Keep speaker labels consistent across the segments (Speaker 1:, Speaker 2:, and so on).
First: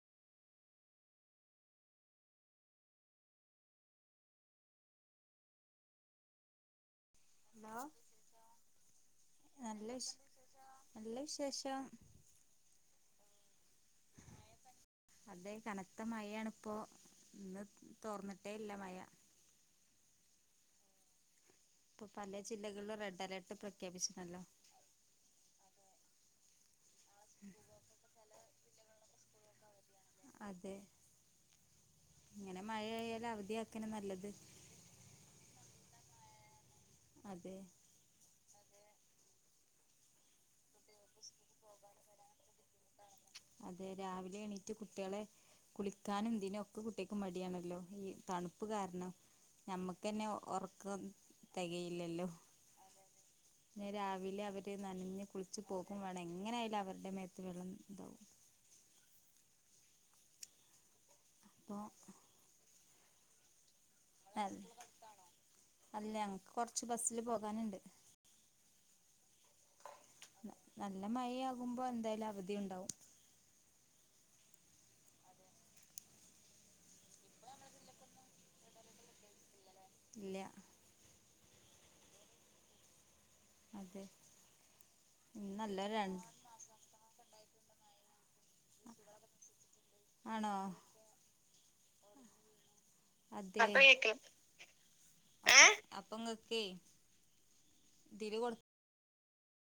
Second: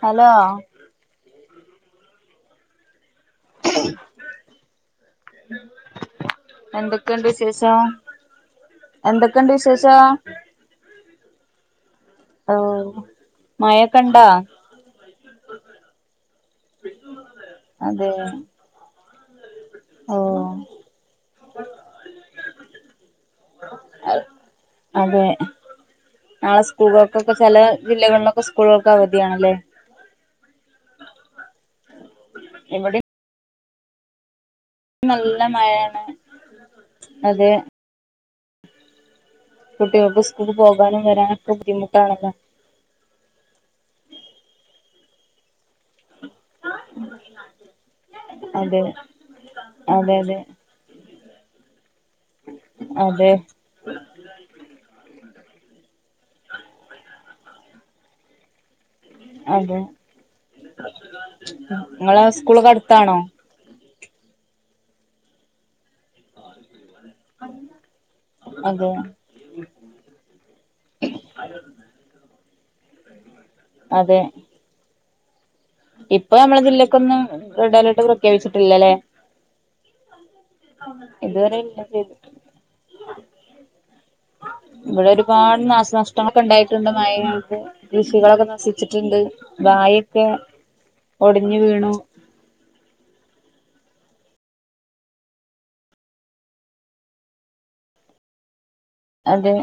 Speaker 1: Hello എന്തൊക്ക് ക്കണ്ട് വിശേഷം
Speaker 2: ഹലോ
Speaker 1: എന്തൊക്കെണ്ട്
Speaker 2: നല്ല
Speaker 1: വിശേഷം
Speaker 2: വിശ് നല്ല വിശേഷം
Speaker 1: ഓ മഴൊക്കെണ്ടോ
Speaker 2: അതെ കനത്ത മഴയാണിപ്പോ ഇന്ന്
Speaker 1: അതെ
Speaker 2: തോർന്നിട്ടേല്ല മഴ
Speaker 1: ഓ
Speaker 2: ഇപ്പൊ പലേ ജില്ലകളിലും റെഡ് അലേർട്ട് പ്രഖ്യാപിച്ച്ണല്ലൊ
Speaker 1: അതെ നാളെ സ് കൂളുകൾക്കൊക്കെ ചെല ജില്ലകളിലക്കെ സ്കൂളുകൾക്ക് അവധിയാണല്ലേ
Speaker 2: [inaudible] ഇങ്ങനെ
Speaker 1: ഇവിടെ
Speaker 2: മഴയാല അവധിയ അങ്ങനെ നല്ലത്
Speaker 1: നല്ല മഴയാണ് അതെ
Speaker 2: [inaudible]
Speaker 1: കുട്ടികൾക്ക് സ്കൂളിൽ പോകാനും വരാനൊക്കെ ബുദ്ധിമുട്ടാണല്ലോ
Speaker 2: അതെ രാവിലെ എണീറ്റ് കുട്ടികളെ കുളിക്കാനും എന്തിനും ഒക്കെ കുട്ടികക്ക് മടിയാണല്ലോ ഈ തണുപ്പ്
Speaker 1: അതെ
Speaker 2: കാരണം ഞമ്മക്ക്
Speaker 1: അതെ
Speaker 2: തന്നെ
Speaker 1: അതെ
Speaker 2: ഉറക്കം തികയില്ലല്ലോ
Speaker 1: അതെ
Speaker 2: പിന്നെ രാവിലെ അവര് നനഞ്ഞ് കു വച്ച് പോക്കും വേണം എങ്ങനെ ആയാലും അവരുടെ മേത്ത് വെള്ളം ഇതാവും
Speaker 1: അതെ
Speaker 2: അപ്പോ
Speaker 1: നിങ്ങളെ സ്കൂളൊക്കെ അടു ത്താണോ
Speaker 2: അല്ല ഞങ്ങക്ക് കൊറച്ച് ബസില് പോകാനുണ്ട്
Speaker 1: അതെ
Speaker 2: നല്ല മഴയാകുമ്പോ എന്തായാലും അവധിയുണ്ടാവും
Speaker 1: അതെ ഇപ്പൊ നമ്മളെ ജില്ലക്കൊന്നും റെഡ് അലേർട്ട് പ്രഖ്യാപിച്ചിട്ടില്ലല്ലേ
Speaker 2: ഇല്ല
Speaker 1: ഇതുവരെ ഇല്ല പെയിതിട്ടും
Speaker 2: അതെ
Speaker 1: ഇവിടെ ഒരുപാട്
Speaker 2: ഇന്നല്ല രണ്ട്
Speaker 1: നാശനഷ്ടങ്ങളൊക്കെ ഉണ്ടായിട്ടുണ്ട് മയ കൃഷികളൊക്കെ ന ശിച്ചിട്ടുണ്ട് വായയൊക്കെ
Speaker 2: ആണോ
Speaker 1: ഒ ടിഞ്ഞ് വീണു
Speaker 2: [unintelligible] അപ്പൊ ഇങ്ങക്കേ [unintelligible]
Speaker 1: അതെ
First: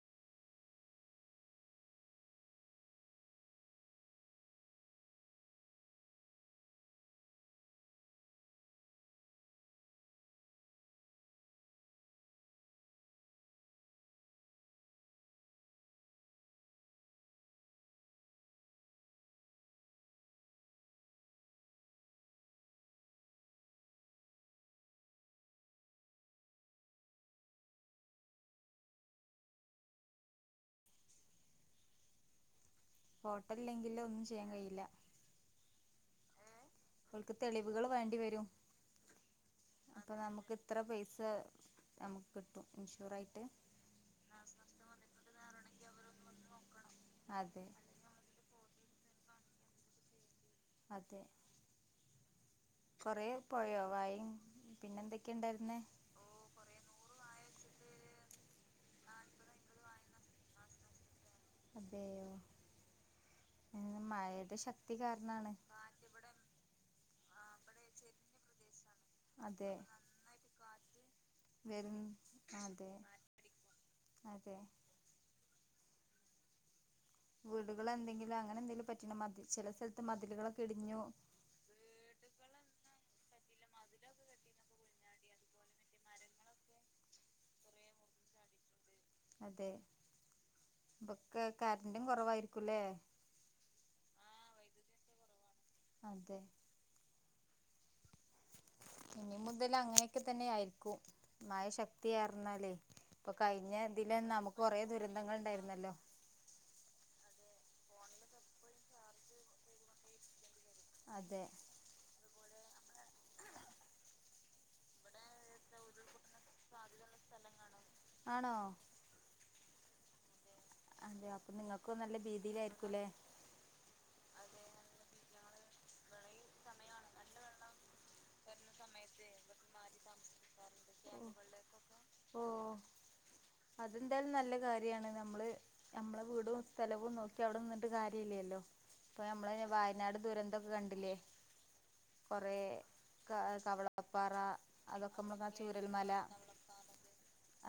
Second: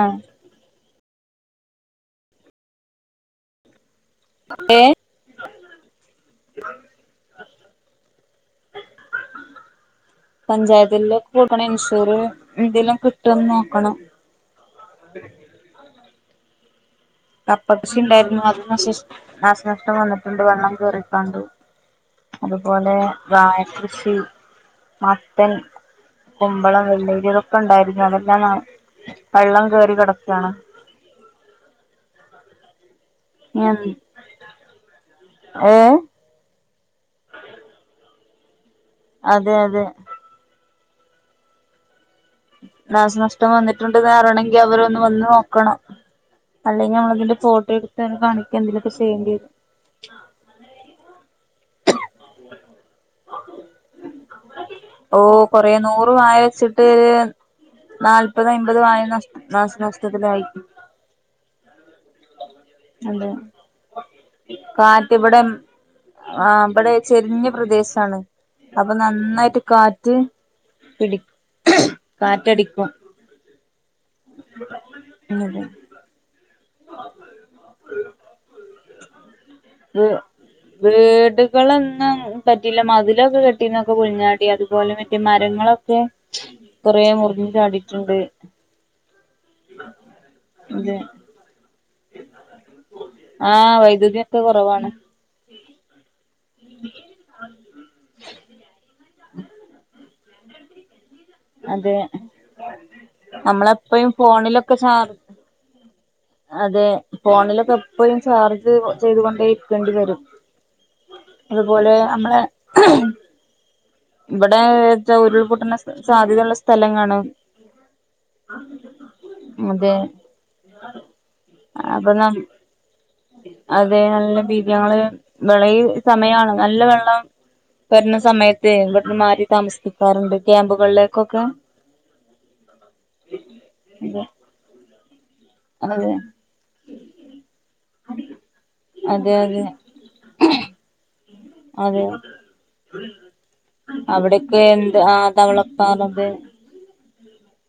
Speaker 1: ആഹ് ഏ പഞ്ചായത്തിലൊക്കെ കൂട്ടണം ഇൻഷൂറ് എന്തെലും കിട്ടോന്ന് നോക്കണം. കപ്പകൃഷി ഇണ്ടായിരുന്നു അത് നശിശ് നാശനഷ്ടം വന്നിട്ടുണ്ട് വെള്ളം കേറിക്കാണ്ട്. അതുപോലെ വാഴ കൃഷി, മത്തൻ, കുമ്പളം വെള്ളരി ഇതൊക്കെ ഉണ്ടായിരുന്നു അതെല്ലാം നാ വെള്ളം കേറി കെടക്കാണ്.
Speaker 2: ഹോട്ടൽല്ലെങ്കിലൊന്നും ചെയ്യാൻ കഴിയില്ല.
Speaker 1: ഏഹ്?
Speaker 2: അവൾക്ക് തെളിവുകൾ വേണ്ടിവരും.
Speaker 1: അതെയതെ.
Speaker 2: എത്ര പൈസ നമുക്ക് കിട്ടും ഇൻഷുറായിട്ട്
Speaker 1: നാഷനഷ്ടം വന്നിട്ടുണ്ട്ന്ന് അറിണങ്കി അവരൊന്ന് വന്ന് നോക്കണം. അല്ലെങ്കി നമ്മളതിന്റെ
Speaker 2: അതെ
Speaker 1: ഫോട്ടോ എടുത്താണ് കാണി ക്കെന്തേലൊക്കെ ചെയ്യേണ്ട്യേരും.
Speaker 2: അതെ. കൊറേ പോയോ വാഴയും പിന്നെ
Speaker 1: ഓ
Speaker 2: എന്തൊക്കെയ
Speaker 1: കൊറേ
Speaker 2: ഉണ്ടായിരുന്നേ
Speaker 1: നൂറ് വായ വെച്ചിട്ട് നാല്പത് അയ്മ്പത് വായ നഷ് നാശനഷ്ടത്തിലായി
Speaker 2: അതെയോ
Speaker 1: അതെ
Speaker 2: മഴേന്റെ ശക്തി
Speaker 1: കാറ്റ് ഇവിടെ
Speaker 2: കാരണാണ്
Speaker 1: ആ ഇവിടെ ചെരിഞ്ഞ പ്രദേശാണ് അപ്പൊ നന്നായിട്ട്
Speaker 2: അതെ
Speaker 1: കാറ്റ് പിടി
Speaker 2: വരും
Speaker 1: കാറ്റടിക്കും
Speaker 2: അതെ അതെ വീടുകളെ എന്തെങ്കിലും അങ്ങനെ എന്തെങ്കിലും പറ്റിണോ മതി ചില സ്ഥലത്ത്
Speaker 1: വ്
Speaker 2: മതിലുകളൊക്കെ ഇടിഞ്ഞു
Speaker 1: പറ്റീല്ല മതിലൊക്കെ കെട്ടിന്നൊക്കെ പൊള്ഞ്ഞാടി അതുപോലെ മറ്റേ മരങ്ങളൊക്കെ കൊറേ മുറിഞ്ഞ് ചാടിട്ട്ണ്ട്
Speaker 2: അതെ ബക്കൊ
Speaker 1: ആ വൈദ്യുതി ഒക്കെ കുറവാണ് ആ
Speaker 2: അതെ
Speaker 1: അ
Speaker 2: ഇനി മുതല് അങ്ങനെ ക്കെ തന്നെയായ്രിക്കു മയ
Speaker 1: അതെ
Speaker 2: ശക്തിയാർന്നാലേ ഇപ്പൊ കഴിഞ്ഞ
Speaker 1: നമ്മളെപ്പഴും
Speaker 2: ഇതിലെന്നെ നമുക്ക്
Speaker 1: ഫോണിലൊക്കെ
Speaker 2: കൊറേ
Speaker 1: ചാർ
Speaker 2: ദുരന്തങ്ങൾ ണ്ടായിര്ന്നല്ലോ
Speaker 1: അതെ ഫോണിലൊക്കെ എപ്പെഴും ചാർജ് ചെയ്ത് കൊണ്ടേ ഇരിക്കെണ്ടി വെരും
Speaker 2: അതെ
Speaker 1: അതുപോലെ അമ്മളെ [inaudible] ഇവിടേച്ചാ ഉരുൾപൊട്ടണ സാധ്യതയള്ള സ്ഥലങ്ങാണ്
Speaker 2: ആണോ
Speaker 1: അതെ
Speaker 2: അതെ അപ്പൊ നിങ്ങൾക്കും
Speaker 1: അപ്പൊ
Speaker 2: നല്ല
Speaker 1: ന
Speaker 2: ഭീതിയിലായിരിക്കുംല്ലേ
Speaker 1: അതെ നല്ല ഭീത്യങ്ങള് പ്രളയ് ഈ സമയാണ് നല്ല വെള്ളം വെര്ന്ന സമയ ത്ത് ഇവട്ന്ന് മാറി താമസിപ്പിക്കാറുണ്ട് ക്യാമ്പുകളിലേക്കൊക്കെ
Speaker 2: ഓ ര്യാണ് ന മ്മള്
Speaker 1: അതെ
Speaker 2: ഞമ്മളെ വീടും സ്ഥലവും നോക്കി അവ്ടെ നിന്ന്ട്ട് കാര്യല്ലല്ലോ പ്പം
Speaker 1: അതെ
Speaker 2: ഞമ്മളെ
Speaker 1: അതെ
Speaker 2: വയനാട് ദുരന്തൊക്കെ കണ്ട്ല്ലേ
Speaker 1: അതെ
Speaker 2: കെറേ കവള പ്പാറ
Speaker 1: അവിടൊക്കെ എന്ത് ആ
Speaker 2: അതൊക്കെ നമ്മ ചുരൽമല
Speaker 1: തവളപ്പാറത്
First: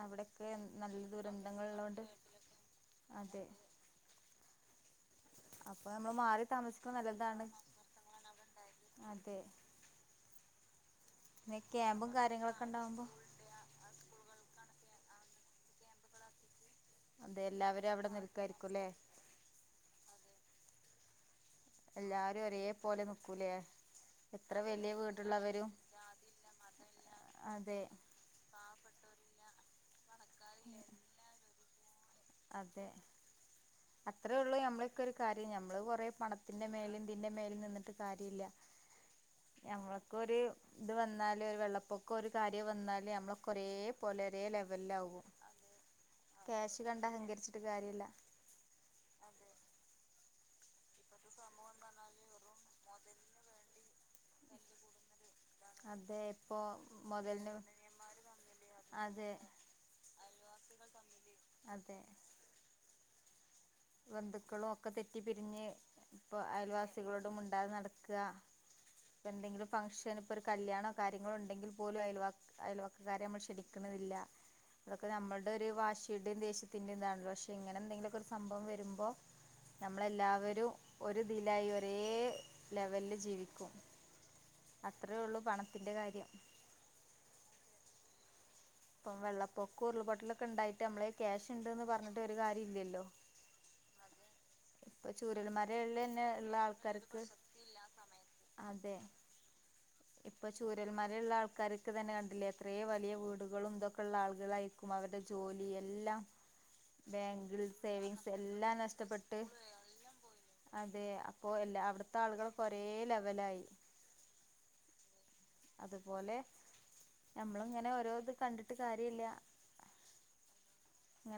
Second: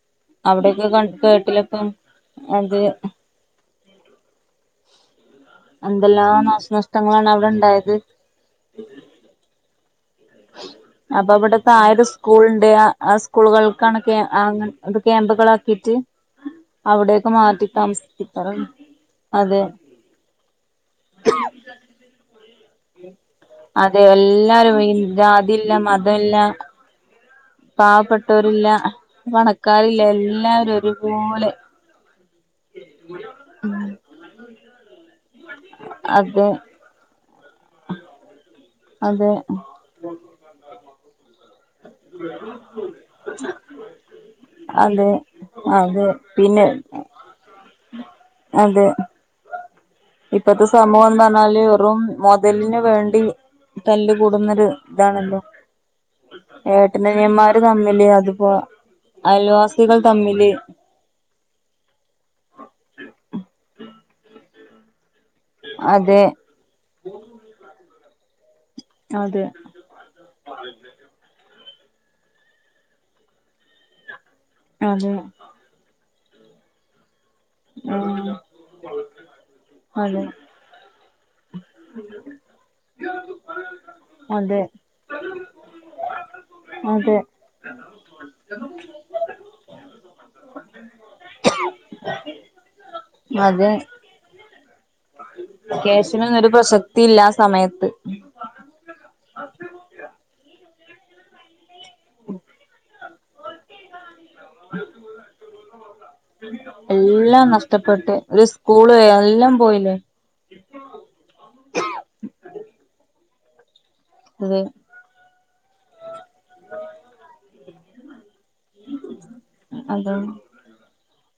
Speaker 2: അവിടെക്കെ
Speaker 1: അവിടെയൊക്കെ ക
Speaker 2: നല്ല ദുരന്തങ്ങൾ
Speaker 1: കേട്ടിലപ്പം
Speaker 2: ള്ളോണ്ട്
Speaker 1: അത്
Speaker 2: അപ്പൊ നമ്മള്
Speaker 1: എന്തെല്ലാം
Speaker 2: മാറി താമസിക്കുന്നത്
Speaker 1: നാശനഷ്ടങ്ങളാണ്
Speaker 2: നല്ലതാണ്
Speaker 1: അവിടെണ്ടായത്
Speaker 2: അതെ
Speaker 1: [inaudible] അപ്പൊ വ്ടെ
Speaker 2: പിന്നെ
Speaker 1: തായെ ഒര്
Speaker 2: ക്യാമ്പും കാര്യങ്ങളൊക്കെ
Speaker 1: സ്കൂള്ണ്ട് അ
Speaker 2: ഉണ്ടാവുമ്പോ
Speaker 1: ആ സ്കൂളുകൾക്കാണെക്കെ അ അത് ക്യാമ്പുകളാക്കിട്ട് അവിടേക്ക്
Speaker 2: അതെ
Speaker 1: മാറ്റി
Speaker 2: എല്ലാവരും അവിടെ
Speaker 1: താമസിപ്പിക്കരം
Speaker 2: നിൽക്കായിരിക്കുംല്ലേ
Speaker 1: അതെ
Speaker 2: എല്ലാരും ഒരേ പോലെ നിക്കൂലേ
Speaker 1: അതെ
Speaker 2: എത്ര
Speaker 1: എല്ലാരും ഇ
Speaker 2: വലിയ വീടുള്ളവരും
Speaker 1: ജാതില്ല മതല്ല
Speaker 2: അതെ
Speaker 1: പാവപ്പെട്ടവരില്ല പണ ക്കാരില്ല എല്ലാവരും ഒരുപോലെ
Speaker 2: അതെ അത്രേ ഉള്ളൂ നമ്മളൊക്കൊരു കാര്യം ഞമ്മള് കൊറേ
Speaker 1: അതെ
Speaker 2: പണത്തിന്റെ മേലി [unintelligible] ന്റെ മേലിൽ നിന്ന്ട്ട് കാര്യല്ല്യാ
Speaker 1: അതെ
Speaker 2: ഞമ്മൾക്കൊരു ഇത് വന്നാ ല് ഒരു വെള്ളപൊക്കും ഒരു കാര്യവും വന്നാല് നമ്മളൊക്കെ ഒരേപോലെ ഒരേ ലെവലിൽ
Speaker 1: അതെ
Speaker 2: ആകും
Speaker 1: അതെ പിന്നെ
Speaker 2: ചിട്ട് കാര്യല്ല
Speaker 1: അതെ ഇപ്പത്തെ സമൂഹം എന്ന് പറഞ്ഞാല് വെറും മൊതലിനുവേണ്ടി തല്ല് കൂടുന്നൊരു ഇതാണല്ലോ
Speaker 2: അതെ ഇപ്പോ
Speaker 1: ഏട്ടനനിയന്മാർ
Speaker 2: മുതലിന്
Speaker 1: തമ്മില് അതിപ്പോ
Speaker 2: അതെ
Speaker 1: അയൽവാസികൾ തമ്മില്
Speaker 2: ബന്ധുക്കൾ ഒക്കെ തെ റ്റി പിരിഞ്ഞ്
Speaker 1: അതെ
Speaker 2: ഇപ്പൊ അയൽവാസികളോടും മുണ്ടാതെ നട ക്കാ
Speaker 1: അതെ
Speaker 2: എന്തെങ്കിലും ഫങ്ഷൻ ഇപ്പൊ ഒരു കല്യാണോ കാര്യങ്ങളോ ഉണ്ടെങ്കിൽ പോലും അയൽവാ അയൽവക്കകാരെ നമ്മൾ ക്ഷണിക്കുന്നതില്ല
Speaker 1: അതെ
Speaker 2: അതൊക്കെ നമ്മൾടെ ഒരു വാശി ദുരുദ്ദേശത്തിന്റേതാണ് ഇങ്ങനെണ്ടെങ്കിലും
Speaker 1: ആഹ്
Speaker 2: സംഭവം വരു അപ്പൊ നമ്മള്
Speaker 1: അതെ
Speaker 2: എല്ലാവരും ഒരു തിലായി ഒരേ ലെവലില് ജീവിക്കും
Speaker 1: അതെ
Speaker 2: അത്രയേ ഉള്ളു പണത്തിന്റെ കാര്യം
Speaker 1: അതെ [inaudible]
Speaker 2: ഇപ്പം വെള്ളപ്പൊക്ക ഉരുൾപൊട്ടലൊക്കെ ഉണ്ടായിട്ട് നമ്മളെല് ക്യാഷ് ഉണ്ട്ന്ന് പറഞ്ഞിട്ട് ഒരു കാര്യം ഇല്ലല്ലോ
Speaker 1: അതെ
Speaker 2: ഇപ്പൊ ചൂരൽ മലയിലന്നെ
Speaker 1: ക്യാഷിനൊന്നും ഒരു
Speaker 2: ഉള്ള
Speaker 1: പ്രസക്തി ഇല്ല
Speaker 2: ആൾക്കാർക്ക്
Speaker 1: ആ സമയത്ത്
Speaker 2: അതെ ഇപ്പൊ ചൂരൽ മലയിൽ ഉള്ള ആൾക്കാർ ക്ക് തന്നെ കണ്ടില്ലേ എത്രയും വലിയ വീ [unintelligible] ആളുകളായിരിക്കും അവൻ്റെ ജോലി എല്ലാം
Speaker 1: എല്ലാം
Speaker 2: ബാങ്ക്
Speaker 1: നഷ്ടപ്പെട്ട്
Speaker 2: സേവിംഗ്സ്
Speaker 1: ഒരു
Speaker 2: എല്ലാം
Speaker 1: സ്കൂള്
Speaker 2: നഷ്ടപ്പെട്ട്
Speaker 1: എല്ലാം പോയില്ലേ
Speaker 2: ലവലായി
Speaker 1: അതെ
Speaker 2: അതുപോലെ ഞമ്മള് ഇങ്ങനെ ഓരോത് കണ്ടിട്ട് കാര്യമില്ല
Speaker 1: അത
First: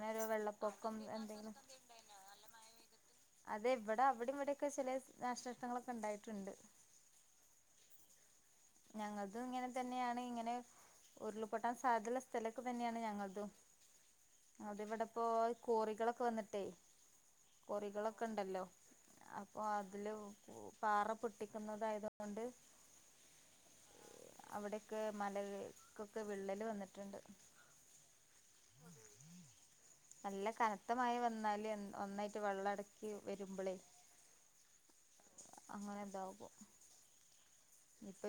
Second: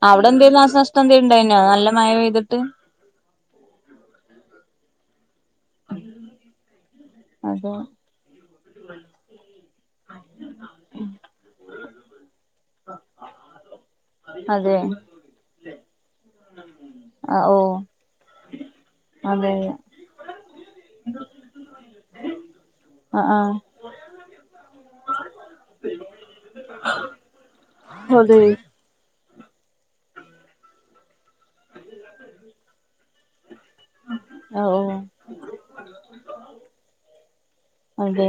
Speaker 1: അവിടെ എന്തേലും നാശനഷ്ടം ഉണ്ടായിന്നോ നല്ല മഴ പെയ്തിട്ട്
Speaker 2: അതെവിടാ അവിടിവിടെ ക്കെ ചില [inaudible] നാശനഷ്ടങ്ങളൊക്കെ ഉണ്ടായിട്ടുണ്ട്.
Speaker 1: അതെ
Speaker 2: ഞങ്ങൾക്കും ഇങ്ങനെതന്നെയാണ് ഇങ്ങനെ ഉരുള്പൊട്ടാസ് അതല [unintelligible] [unintelligible] തന്നെയാണ് ഞങ്ങൾക്കും
Speaker 1: അതെ
Speaker 2: അതിവിടിപ്പോ കോറികളൊക്കെ [unintelligible] വന്നിട്ടേ
Speaker 1: ആ ഓ
Speaker 2: കൊറികളൊക്കെ ഉണ്ടല്ലോ,
Speaker 1: അതെ
Speaker 2: അപ്പൊ അതില് പാറ പൊട്ടിക്കുന്നതായതുകൊണ്ട്
Speaker 1: ആഹ് ആഹ്
Speaker 2: അവിടക്കെ മലകൾക്കൊക്കെ വിള്ളല് വന്നിട്ടുണ്ട്
Speaker 1: അതെ
Speaker 2: നല്ല കനത്തമഴ വന്ന് [unintelligible] ല്ന്നായിട്ട് വെള്ളം എടു
Speaker 1: ഓ ഓ
Speaker 2: അങ്ങനുണ്ടാകുമ്പോ.
Speaker 1: അതെ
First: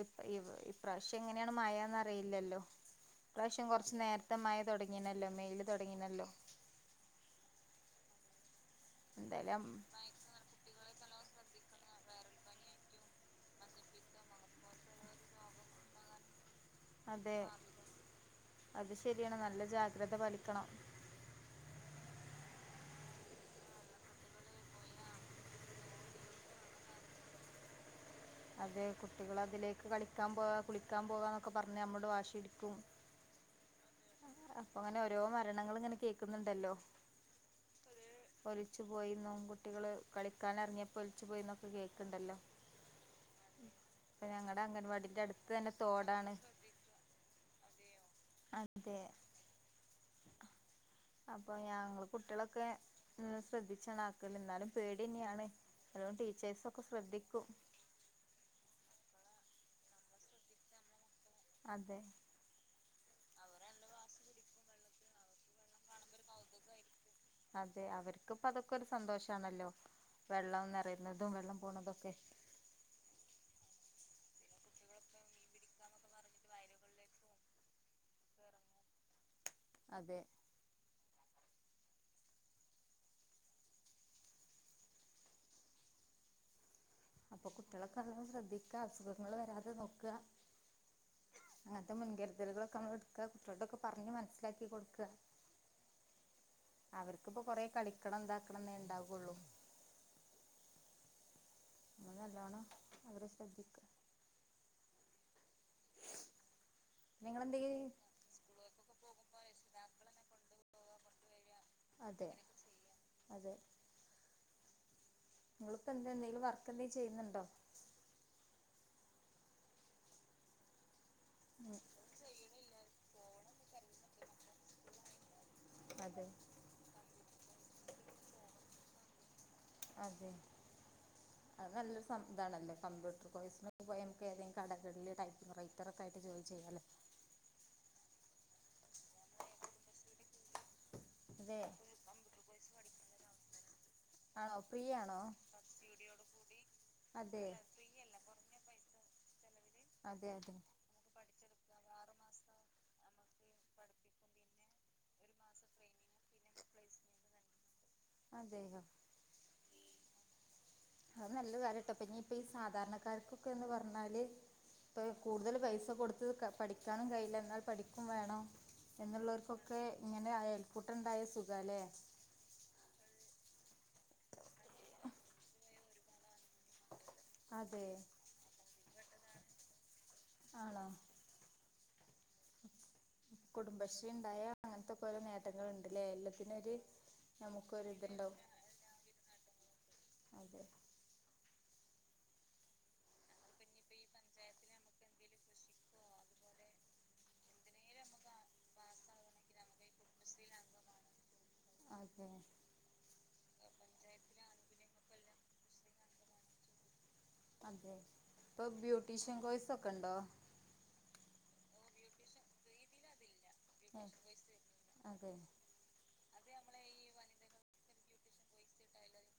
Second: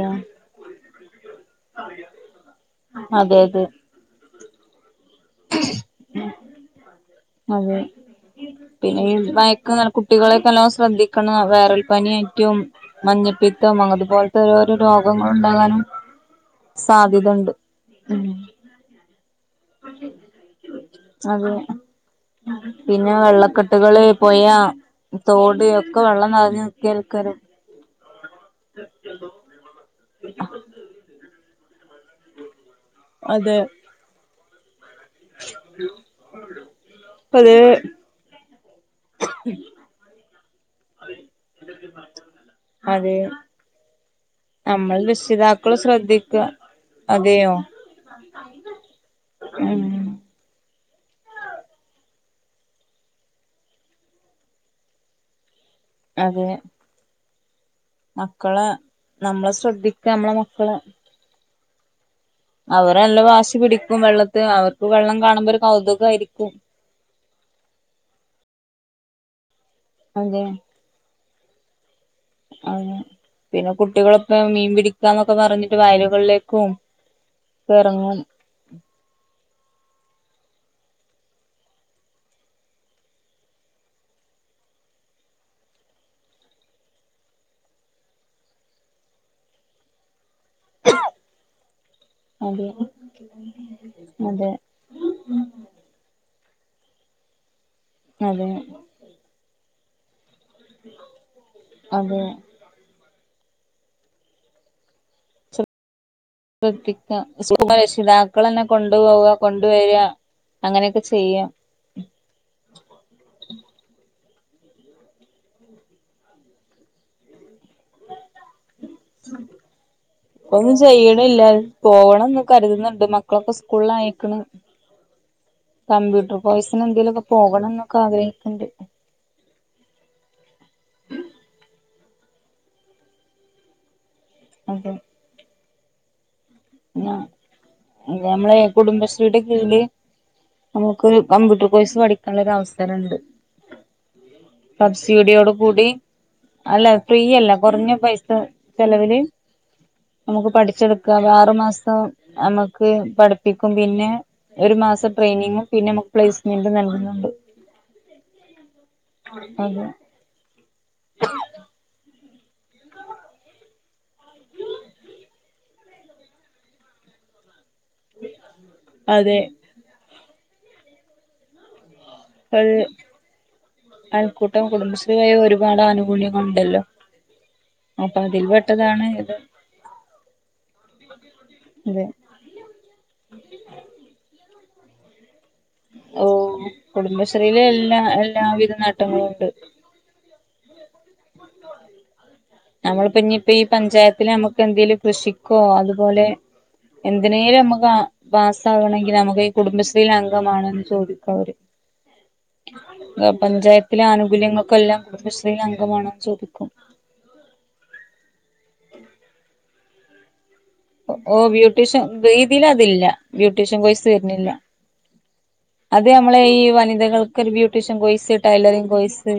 Speaker 2: ഇപ്രാവശ്യം എങ്ങനെയാണ് മഴന്ന് അറിയില്ലല്ലോ ഈ
Speaker 1: അതെ അതെ
Speaker 2: പ്രാവശൃം കൊറച്ചു നേരത്തെ മഴ തുടങ്ങി ഇങ്ങനല്ലോ മെയിൽ തുടങ്ങിയണല്ലോ
Speaker 1: അതെ പിന്നെ ഈ
Speaker 2: എന്തായാലും
Speaker 1: മയക്ക് കുട്ടികളെക്കെല്ലാം ശ്രദ്ധിക്കണം വൈറൽ പനിയറ്റും മഞ്ഞപ്പിത്തം അതുപോലത്തെ ഓരോരോ രോഗങ്ങളു ണ്ടാകാനും
Speaker 2: അതെ അത് ശരിയാണ് നല്ല ജാഗ്രത പാലിക്ക്
Speaker 1: അതെ പിന്നെ വെള്ളക്കെട്ടുകള് പോയ തോട് ഒക്കെ വെള്ളം നിറഞ്ഞു നിൽക്കുകയായിരിക്കും.
Speaker 2: അതെ കുട്ടികൾ അതിലേക്ക് കളിക്കാൻ പോ കുളിക്കാൻ പോകാന്നൊക്കെ പറഞ്ഞാ നമ്മളോട് വാശി പിടിക്കും.
Speaker 1: അതെ
Speaker 2: അ അങ്ങനെ ഓരോ മരണങ്ങൾ ഇങ്ങനെ കേൾക്കുന്നുണ്ടല്ലോ.
Speaker 1: അതെ
Speaker 2: ഒലിച്ചു പോയിന്നും കുട്ടികള് കളി കുളിക്കാൻ ഇറങ്ങിയപ്പോ ഒലിച്ചു പോയിന്നൊക്കെ കേൾക്കുണ്ടല്ലോ
Speaker 1: അതെ നമ്മൾ രക്ഷിതാക്കൾ
Speaker 2: തന്നെ തോടാണ്
Speaker 1: ശ്രദ്ധിക്കുക അതെയോ
Speaker 2: അതെ
Speaker 1: ഉം
Speaker 2: അപ്പൊ ഞങ്ങള് കുട്ടികളൊക്കെ ശ്രദ്ധിച്ചാണ് ആക്കല് എന്നാലും പേടിന്നെയാണ് അതോണ്ട്
Speaker 1: അതെ
Speaker 2: ട്ടീച്ചേഴ്സ് ഒക്കെ ശ്രദ്ധി
Speaker 1: മക്കളെ നമ്മള് ശ്രദ്ധിക്ക നമ്മളെ മക്കളെ.
Speaker 2: അതെ
Speaker 1: അവരെ നല്ലാം വാശി പിടിക്കും വെള്ളത്തി അവർക്ക് വെള്ളം കാണുമ്പോ ഒരു കൗതുകായിരിക്കും
Speaker 2: അതെ അവർക്കിപ്പ അതൊക്കെ ഒരു സന്തോഷാണല്ലോ
Speaker 1: അതെ
Speaker 2: വെള്ളം നിറയുന്നതും വെള്ളം പോണതൊക്കെ
Speaker 1: കുട്ടികളൊപ്പം മീൻ പിടിക്കാന്നൊക്കെ പറഞ്ഞിട്ട് വയലുകളിലേക്കും എറങ്ങും.
Speaker 2: [inaudible] അപ്പൊ കുട്ടിയേളൊക്കെ നല്ലോം ശ്രദ്ധിക്കാ അസുഖങ്ങൾ വരാതെ നോക്കാ അങ്ങനത്തെ
Speaker 1: അതെ
Speaker 2: മുൻകരുതലുകളൊക്കെ എടുക്ക കുട്ടികോട്ടൊക്കെ പറഞ്ഞ്
Speaker 1: അതെ
Speaker 2: മനസ്സിലാക്കി കൊടുക്ക അവർക്കിപ്പൊ കൊറെ കളിക്കണം
Speaker 1: അതെ
Speaker 2: എന്താക്കണം എന്നേ ഉണ്ടാവുള്ളൂ ഞമള്
Speaker 1: അതെ
Speaker 2: നല്ലോണം അവരെ ക്ക
Speaker 1: ശ്രദ്ധിക്ക
Speaker 2: നിങ്ങളെന്തെങ്കിലും
Speaker 1: രക്ഷിതാക്കൾന്നെ കൊണ്ടു പോവ കൊണ്ടുവരിക അങ്ങനെയൊക്കെ ചെയ്യാം
Speaker 2: അതെ അതെ നിങ്ങളിപ്പെന്താ എന്താന്തേലും വർക്കെന്തേലും ചെയ്യുന്നുണ്ടോ
Speaker 1: ഇപ്പൊന്നും ചെയ്യണില്ല പോവണംന്ന് കരുതുന്നുണ്ട് മക്കളൊക്കെ സ്കൂളില് ആയേക്കണ്
Speaker 2: അതെ
Speaker 1: കംമ്പ്യൂട്ടർ കോഴ്സിന് എന്തേലും പോകണം എന്നൊക്കെ ആഗ്രഹിക്കണ്ട്
Speaker 2: അതെ അത് നല്ലൊരു സം ഇതാണല്ലേ കമ്പ്യൂട്ടർ കോഴ്സിന് പോയാൽ ഏതങ്കിലും കടകളില് ടൈപ്പിങ്ങ് റൈ ഇത്രക്കായിട്ട് ജോലി ചെയ്യാം
Speaker 1: ന നമ്മളെ കുടുംബശ്രീയുടെ കീഴ്‌ല് നമു
Speaker 2: അതെ
Speaker 1: ക്ക്കമ്പ്യൂട്ടർ കോഴ്സ് പഠിക്കാള്ള ഒരവസ [unintelligible]
Speaker 2: അവസരം ആണോ ഫ്രീ ആണോ
Speaker 1: സബ്സിഡിയോട് കൂടി അല്ല
Speaker 2: അതെ
Speaker 1: ഫ്രീയല്ല കൊറഞ്ഞ പൈസ ചെലവില്
Speaker 2: അതെ
Speaker 1: നമുക്ക്
Speaker 2: അതെ
Speaker 1: പഠിച്ചെടുക്കാം [unintelligible] മാസം നമ്മക്ക് പഠിപ്പിക്കും പിന്നെ ഒരു മാസം ട്രയിനിങ്ങും പിന്നെ നമുക്ക് പ്ലെസ്മെന്റും നൽകുന്നുണ്ട്
Speaker 2: അതെയൊ
Speaker 1: അതെ
Speaker 2: അത് നല്ല കാര്യട്ടൊ അപ്പഞ്ഞി ഇപ്പൊ ഈ സാധാരണക്കാർക്കൊക്കെന്ന് പറഞ്ഞാല് ഇപ്പ കൂടുതല് പൈസ കൊടുത്ത് പഠിക്കാനും കഴിയില്ല എന്നാൽ പഠി ക്കും വേണം
Speaker 1: അതെ
Speaker 2: എന്നുള്ളവർക്കൊക്കെ ഇങ്ങനെ ആയാൽ പുട്ടുണ്ടായ സുഖാല്ലേ
Speaker 1: ൾ അയൽക്കൂട്ടം കുടുംബശ്രീ വഴി ഒരുപാട് ആനുകൂല്യങ്ങളുണ്ടല്ലോ
Speaker 2: അതെ
Speaker 1: അപ്പൊ അതിൽ പെട്ടതാണ് ഇത്
Speaker 2: ആണോ
Speaker 1: അതെ
Speaker 2: കുടുംബശ്രീ ഉണ്ടായാ അങ്ങനത്തൊക്കെ ഒരൊ [unintelligible]
Speaker 1: ഓ കുടുംബശ്രീയിലെ എല്ലാ
Speaker 2: നമുക്കൊരിതുണ്ടാവും
Speaker 1: എല്ലാവിധ നേട്ടങ്ങളും ഉണ്ട്
Speaker 2: അതെ
Speaker 1: നമ്മളിപ്പോ ഇനിയിപ്പ ഈ പഞ്ചായത്തില് നമുക്ക് എന്തേലും കൃഷിക്കോ അതുപോലെ എന്തിനേലും നമ്മുക്ക് പാസ്സ് ആകണമെങ്കിൽ നമുക്ക് ഈ കുടുംബശ്രീയിലെ അംഗമാണോന്ന് ചോദിക്കും അവര്.
Speaker 2: അതെ
Speaker 1: ആഹ് പഞ്ചായത്ത് ത്തിലെ ആനുകൂല്യങ്ങൾക്കെല്ലാം കൂടുംബശ്രീ അംഗമാണോന്ന് ചോദിക്കും.
Speaker 2: അതെ ഇപ്പോ ബ്യൂട്ടീഷ്യൻ കോഴ്സൊക്കെണ്ടോ?
Speaker 1: ഓഹ് ബ്യൂട്ടീഷ്യൻ ഇതിൽ അതില്ല. ബ്യൂട്ടീഷ്യൻ
Speaker 2: ഏ
Speaker 1: കോഴ്സ് വരുന്നില്ല.
Speaker 2: അതെ.
Speaker 1: അതെ നമ്മളെ ഈ വനിതകൾക്ക് ഒരു beautician course tailoring course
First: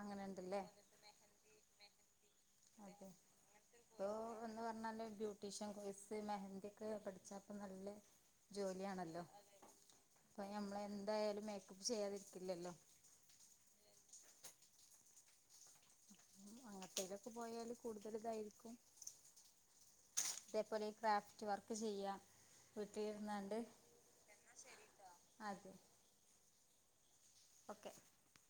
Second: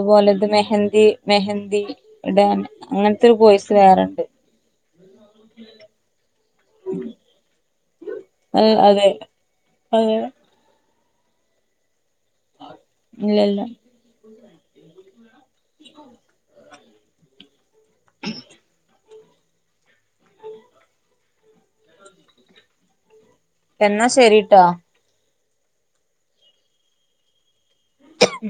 Speaker 2: അങ്ങനെ ഉണ്ടല്ലേ
Speaker 1: മെഹന്തി മെഹന്തി ഇടാൻ
Speaker 2: അതെ
Speaker 1: അങ്ങനത്തെ ഒരു കോഴ്സ്
Speaker 2: ഇപ്പോ
Speaker 1: വേറെണ്ട്
Speaker 2: എന്ന് പറഞ്ഞാല് ബ്യൂട്ടീഷ്യൻ കോഴ്സ് മെഹന്തി ക്ക് പഠിച്ചാപ്പോ നല്ല
Speaker 1: അതെ
Speaker 2: ജോലിയണല്ലോ
Speaker 1: അതെ
Speaker 2: ഇപ്പ ഞമ്മളെ എന്തായാലും മേക്കപ്പ് ചെയ്യാതി
Speaker 1: ഇല്ലില്ല.
Speaker 2: അങ്ങനത്തേയിലൊക്കെ പോയാല് കൂടുതൽ ഇതായിരിക്കും ഇതേപോലെ ക്രാഫ്റ്റ് വർക്ക് ചെയ്യാം വീട്ടില് ഇര്ന്നാണ്ട്
Speaker 1: എന്നാ ശരിട്ടോ
Speaker 2: അതെ ഓക്കെ
Speaker 1: ഉം